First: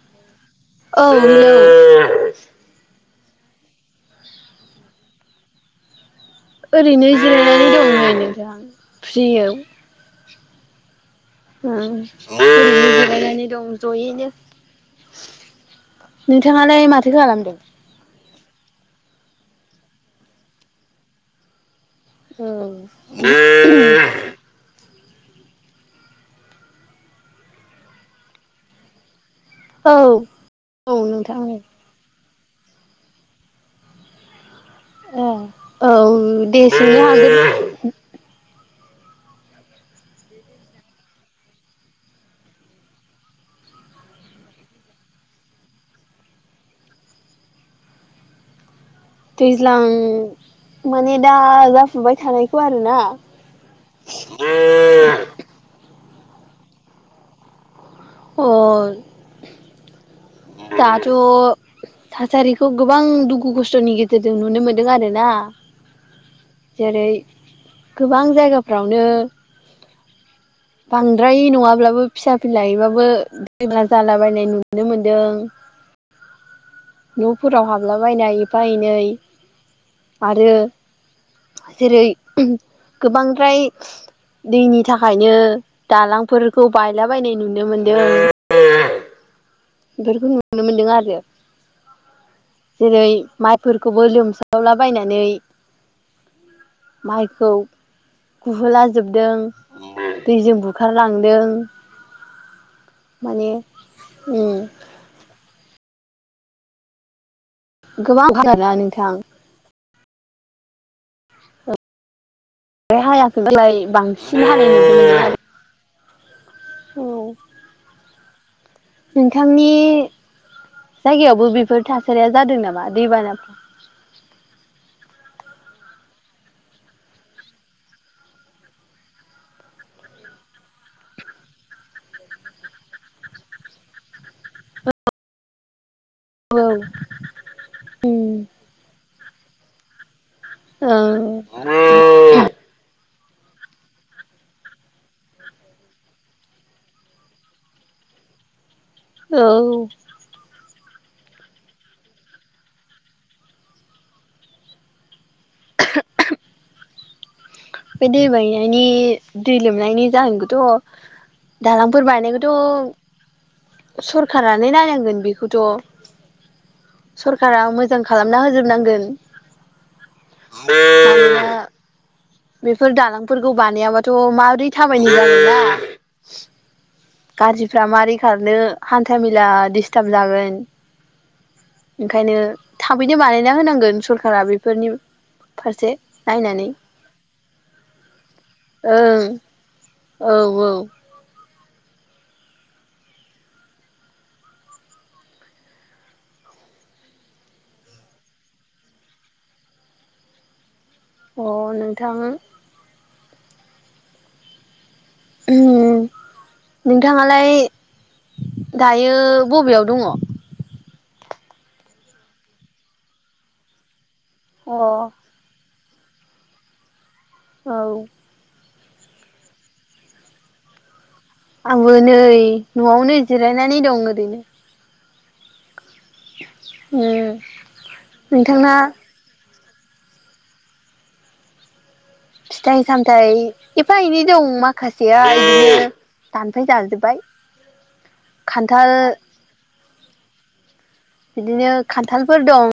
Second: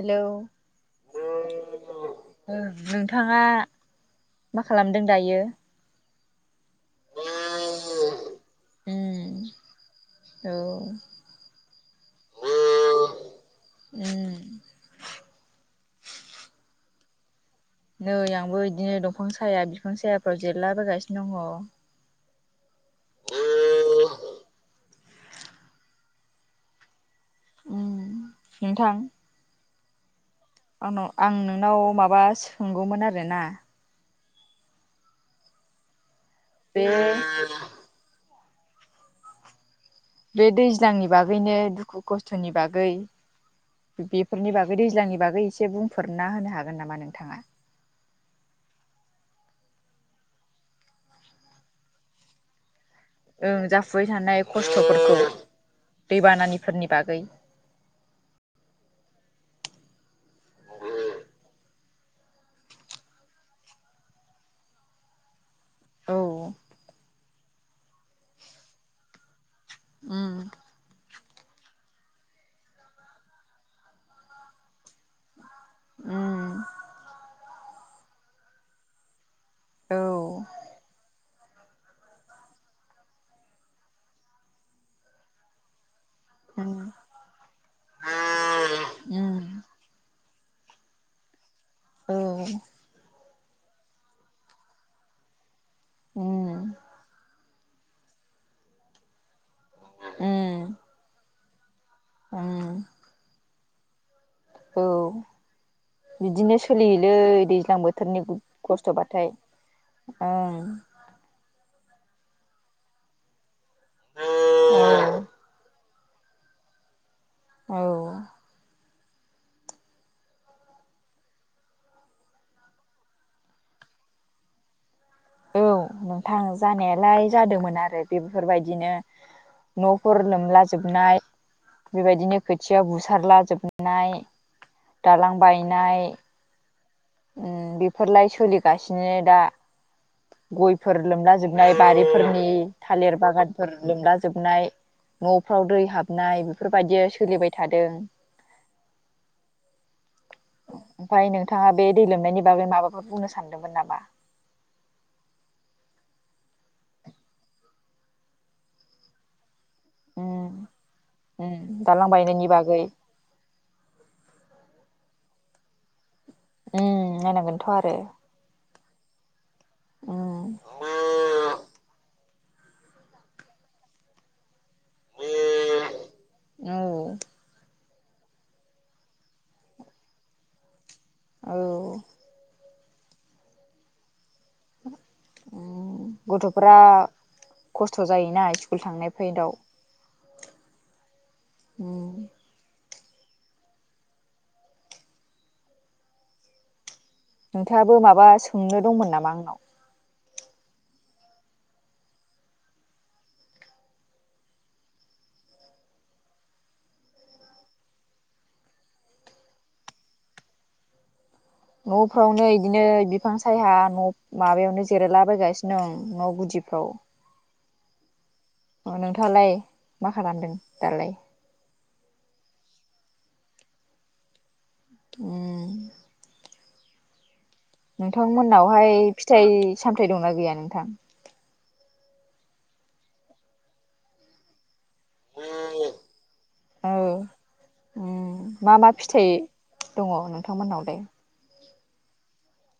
Hello! औ hello. थाङा मा खालामदों दायो? ओरैनो जिरायनानै दं नै नोंथां, उम फ्रियोव। औ उम ओरैनो जिरायनानै दं जयैनो। उम [unintelligible] नोंथांआ लाय माथो खालामदों? नै आंबो इदिनो दंफां साया बिफां सायाफ्राव जेरलाबाय गासिनो दङ। औ [unintelligible] उम नोंथां औ। औ आंनाव आं नोंथां नोंनाव माबा सोंगौमोन आरोना ओं औ दे बे सोंनो हागोन बे दैज्लांनि बागैनो दुखु खस्थनि बागै बेफोरनि बागै दैज्लांनि बागै एसे बुंफोरना होनो हागोन नामा नोंथाङा? दैज्लां माने दा जाफुबाय थानायखौ आरो ना? ओं जाफुबाय थानाय खस्थफोरखौ दैबानानिफोरनि बागै। अ [inaudible] दाथ थासारिखौ गोबां दुखु खस्थनि गेजेरजों नुनो मोनदों आरोना औ जेरै- गोबां जायगाफ्रावनो उम। बांद्राय नङाब्लाबो फिसा फिनलायैबाबो दैला जालाबायनाय नुनो मोनदों। उम। नफोराव हाबलाबायनाय एफा एनै, औ। आरो जेरै गोबांद्राय दैनि थाखायनो दालांफोरखौ उम बायलाबायायनाय नुनो मोनदों, उम बेफोरखौ नुनो मोनदों आरो औ जेरै माइफोरखौबो लोमसावलाबायनानै उम माइखौ गुहोलाजोबदों दैजों बुखारलांदों। ओं। माने उम औ बिदिनो सोलियोलै दै ज्लां बोथोरनि गोबां हादोंना नोंथां खस्थबाथाय ओं औ [unintelligible] औ। नोंथांनि जायगायावबो बेफोर थासारिया जादों नामा दैबाना औ नोंथां जानायालाय जादोंमोन आरो बेफोरबायदिनो नफोर लोमला जोबनाय, बेबायदिनो खोथिया बुसारला जोबनाय, दालां बायनाय, औ उम बेफोरलाय सोलिगासिनो दा। औ गयफोर लोमला जोबनाय, बारिफोरनि थालिर बागानफोर लोमला जोबनाय। नफ्राव दै हाबनाय बेफोरबायदिया सोलिबाय थादों। औ ओमफ्राय नोंथाङा बे दै लोमनायनि बागै माबाफोर बुंनो सानदोंमोन नामा? बे दै बायनायनि दै लोमनायनि उम जाहोनखौथ' उम दालांफोर दालां बायनायनि बागै बानायनायखौथ' सरखारानो नायनांगो गोन बेखौथ' उम सरखारा नायनांगोनथ' आरो मोजां खालामना होजोबनांगोन। उम मानोना बेफोर दालांफोरखौ बानायाबाथ' माबोरै थाबायनो जागोनना। औ गारिफ्रा मारै खारनो हान्था मेला दिस्टार्ब जागोन। औ ओंखायनो थाबैनो बानायना होनांगोन सर कारा बेफोरनि फारसे उम नायनानै। गथ'फोरा खस्थ' जायोना स्कुल थांनाय ओं फैदाव। औ औ उम नोंथाङाबो माबा सोंनो दंमोन नामा आंनाव? अ नोंथां उम नोंथाङालाय दायो बबेयाव दङ? न'फ्रावनो इदिनो बिफां सायहा न' माबायावनो औ जिरायलाबायगासिनो। नों न' गुदिफ्राव। औ अ नोंथाङालाय मा खालामदों दालाय? आंबो नै न'आवनो जिरायनानै दं ओरैनो। उम उम नोंथांना नोंथांमोननावहाय फिथाइ सामथाइ दंना गैया नोंथां? फिथाइ सामथाइ एफा एनै दं मा खासेया इदिनो दानफाय औ जाजोबबाय। उम मा मा फिथाइ दङ नोंथांमोननावलाय? इनो खान्थालफोर दं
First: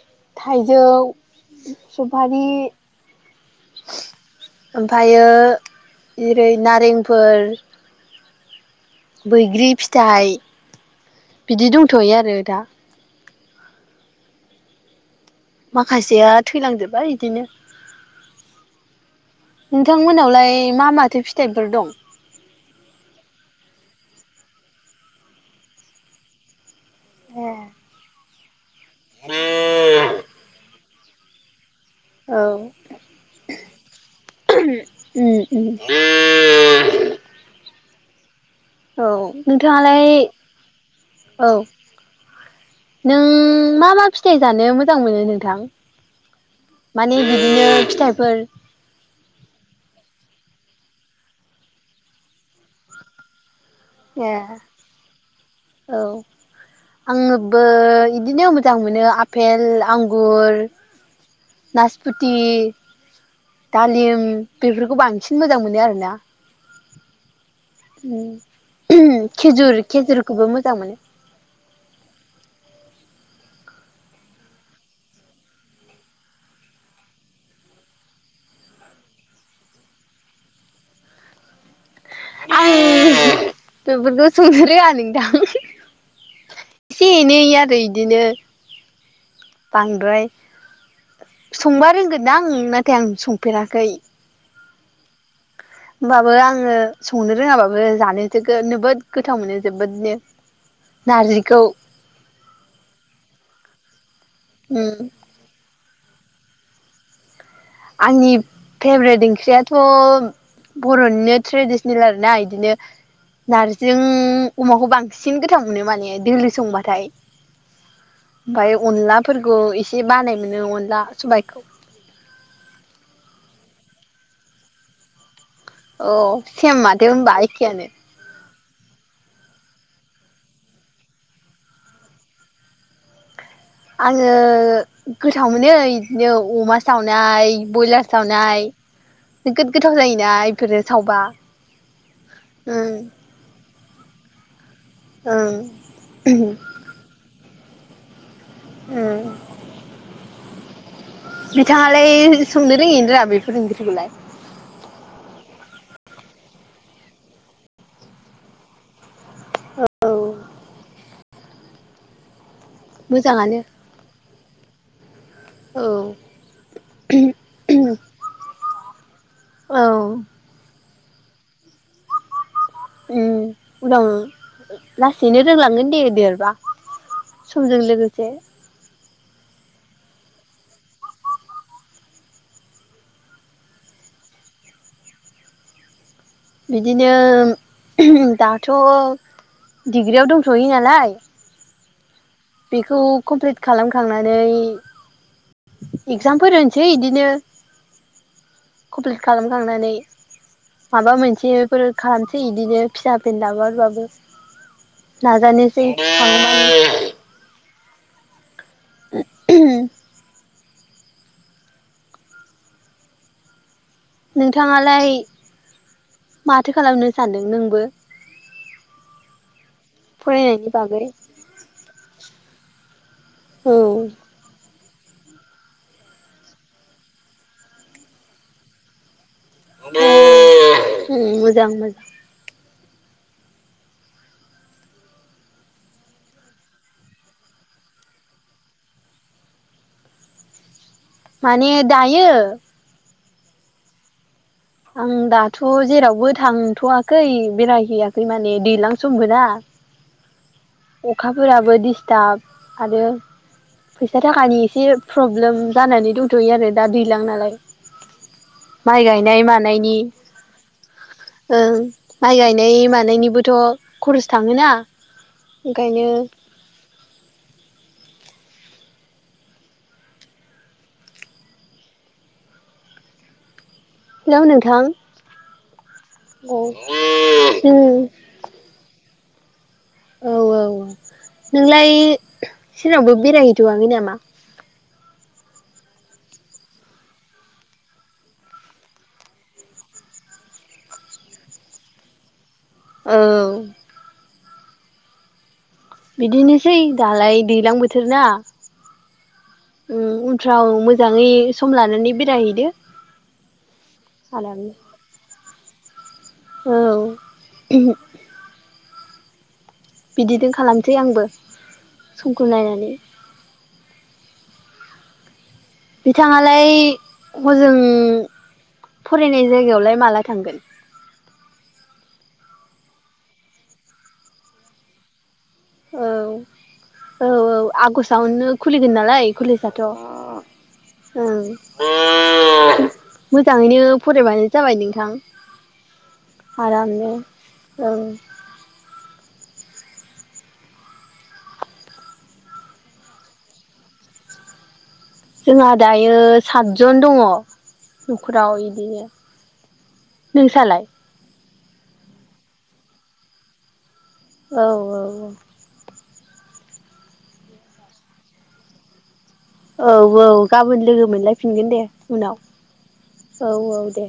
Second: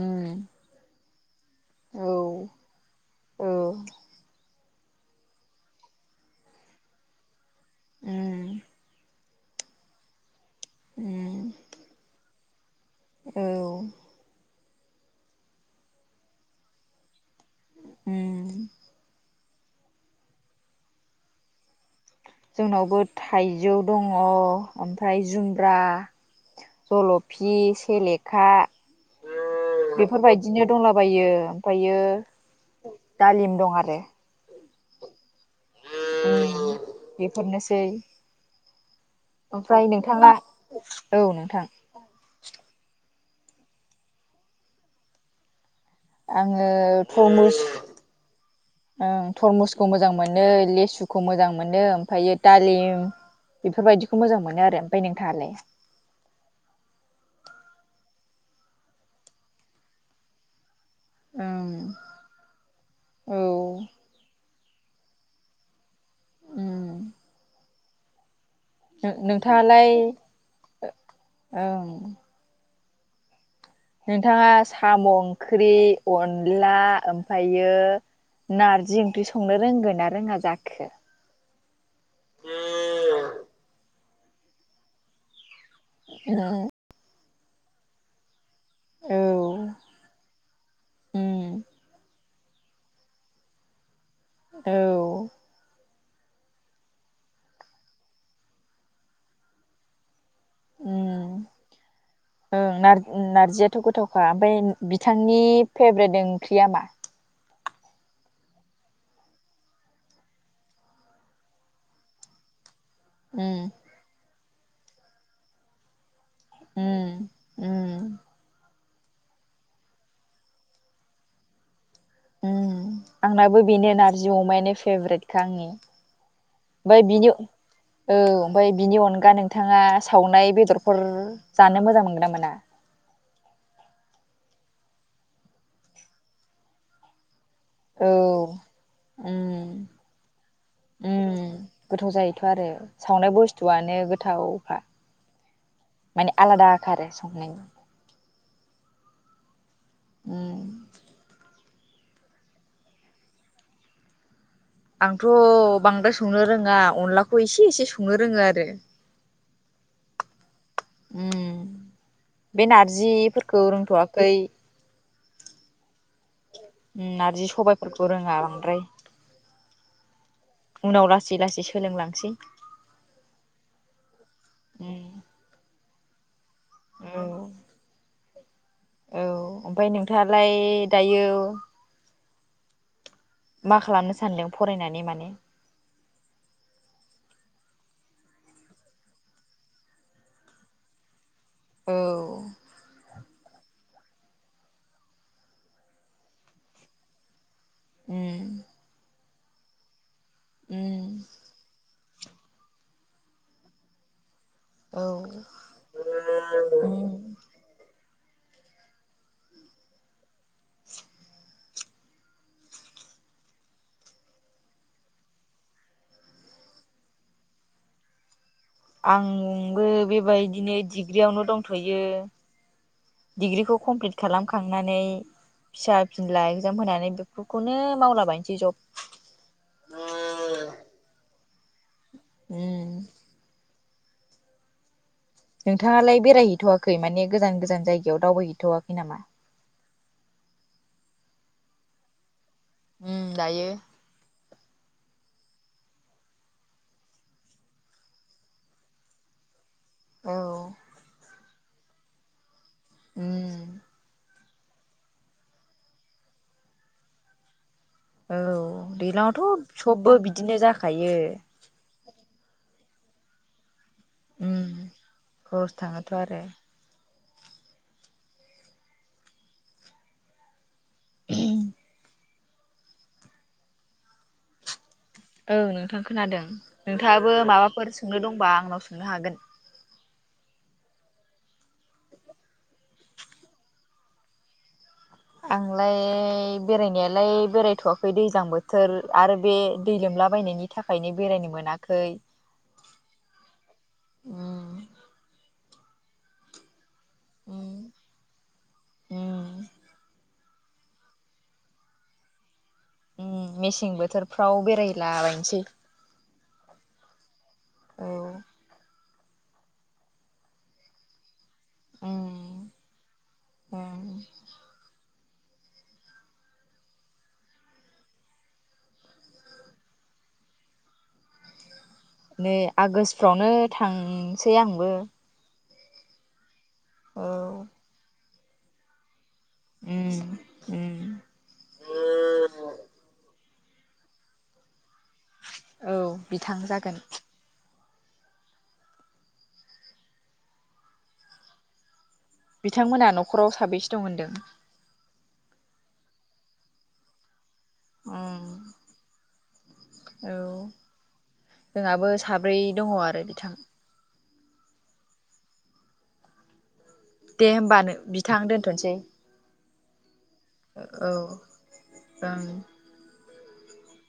उम थाइजौ औ सफारि औ ओमफायो जेरै नारेंफोर उम बैग्रि फिथाइ उम बिदि दंथ'यो आरो दा। औ माखासेया थैलांजोबबाय इदिनो उम नोंथांमोनालाय मा माथो फिथाइफोर दं? जोंनावबो थाइजौ दङ ओमफ्राय जुमब्रा, औ जल'फि, सेलेखा बेफोरबायदिनो दंलाबायो। ओमफायो दालिम दं आरो उम उम उम बेफोरनोसै औ ओमफ्राय नोंथाङालाय नोंथाङा औ नों मा मा फिथाइ जानो मोजां मोनो नोंथां? आङो माने थुरमुस बिदिनो फिथाइफोर ओ थरमुसखौ मोजां मो नो लेसुखौ मोजां मोनो ओमफायो दालिम बेफोरबायदिखौ ए मोजां मोनो आरो ओमफाय नोंथाङालाय? बो इदिनो मोजां मोनो आफेल, आंगुर, नोंथाङालाय नासपुथि, ओं औ दालिम बेफोरखौ बांसिन मोजां मोनो आरो ना। उम उम खेजुर नोंथाङालाय खेजुरखौबो मोजां मोनो। ओं नोंथाङा साम' ओंख्रि अनला ओमफायो नारजि ओंख्रि संनो रोंगोना रोङा जाखो? औ [unintelligible] बेफोरखौ संनो रोङा नोंथां। औ। एसे एनै आरो इदिनो। औ ओं बांद्राय संबा रोंगोन। दा आं नाथाय आं संफेराखै। औ। होमबाबो आङो संनो रोङाबाबो जानो जोबोद गोथाव मोनो जोबोदनो। नारजिखौ। ओं नारजियाथ' गोथावखा ओमफ्राय बिथांनि फेब्रेट ओंख्रिया मा? आंनि फेब्रेट ओंख्रियाथ'। बर'निनो ट्रेडिसनेल आरोना बिदिनो। उम नारजि अमाखौ बांसिन गोथाव मोनो माने। दोलो संबाथाय उम उम ओमफ्राय। अनलाफोरखौ एसे बानाय मोनो अनला सबायखौ। आंनाबो बेनो नारजि अमानो फेब्रेट। औ सेम ओमफाय‌ माथो बेनि होनबा औ एखेयानो ओमफ्राय बिनि अनगा नोंथाङा सावनाय बेदरफोर जानो मोजां मोनगोन ना मोना? आङो गोथाव मोनो बिदिनो अमा सावनाय। ब्रयलार औ सावनाय उम नोगोद गोथाव जायोना बेफोरो सावबा। उम गोथाव जायोथ' आरो ओं सावनाय बुस्थु। आनो गोथावखा ओं माने आलादा आरो संनायनि। ओम। उम नोंथाङालाय संनो रोङोना रोङा बेफोर ओंख्रिखौलाय। आंथ' बांद्राय संनो रोङा अनलाखौ एसे एसे संनो रोङो आरो। औ बे मोजाङानो नारजिफोरखौ रोंथ'वाखै। औ। नारजि सबायफोरखौ रोङा बांद्राय। औ। उनाव लासै लासै सोलोंलांसै। उनाव लासैनो रोंलांगोन दे देरबा। औ समजों लोगोसे। औ ओमफ्राय नोंथाङालाय दायो। मा खालामनो सानदों फरायनानै माने। बिदिनो दाथ'। डिग्रियाव दंथयो नालाय। औ। - बेखौ कमप्लिट खालामखांनानै। इगजामफोर होनोसै बिदिनो। उम खालामखांनानै उम माबा मोनसेफोर खालामसै बिदिनो फिसा फेनला बाबाबो औ। हागौमानि [unintelligible] नोंथाङालाय माथो खालामनो सानदों नोंबो। आं। आंबो फरायनायनि बेबायदिनो बागै डिग्रियावनो दंथ'यो औ डिग्रिखौ कमप्लिट खालामखां। थांनानै फिसा फिनला एगजाम होनानै बेफोरखौनो मावलाबायनोसै जब। [unintelligible] मोजां मोजां उम नोंथाङालाय बेरायहैथ'वाखै माने गोजान गोजान जायगायाव दावबायहैथ'वाखै नामा माने दायो दायो आं दाथ' जेरावबो थांथ'वाखै बेरायहैयाखै माने दैज्लां समबोना औ अखाफोराबो दिस्टाब आरो उम फैसा थाखानि एसे प्रब्लेम जानानै दंथ'यो आरो दा दैज्लां नालाय औ माइ गायनाय दैज्लाङावथ' मानायनि सबबो बिदिनो जाखायो ओं माइ गायनाय मानायनिबोथ' खरस थाङोना ओंखायनो थाङाथ' आरो उम हेलौ नोंथां औ नोंथां खोनादों औ नोंथाङाबो माबाफोर उम सोंनो दंबा आंनाव सोंनो हागोन औ औ नोंलाय सोरनावबो बेरायहैथ'आङै नामा आंलाय बेरायनायालाय बेरायथ'वाखै दैज्लां बोथोर आरो बे दैलोम नुलाबायनायनि थाखायनो बेरायनो मोनाखै औ उम बिदिनोसै दालाय दैज्लां उम बोथोर ना उम थाव मोजाङै सम लानानै बेरायहैदो उ मेसें बोथोरफ्राव आरामनो बेरायलाबायनोसै औ औ बिदिजों खालामसै आंबो समखौ उम नायनानै उम बिथाङालाय हजों फरायनाय जायगायावलाय माला थांगोन नै आगष्ट आवनो थांसै आंबो औ औ औ आगस्टावनो खुलिगोन नालाय कलेजाथ' उम उम ओं [inaudible] मोजाङैनो फरायबानो जाबाय नोंथां औ बिथां जागोन आरामनो औ बिथांमोना न'खराव साबैसे दं होनदों जोंहा दायो सातजन दङ उम न'खराव बिदिनो औ नोंसालाय जोंहाबो साब्रै दङ आरो बिथां औ औ दे होमबा नो बिथां दोनथ'सै औ औ गाबोन लोगो औ मोनलायफिनगोन दे ओं उनाव औ औ दे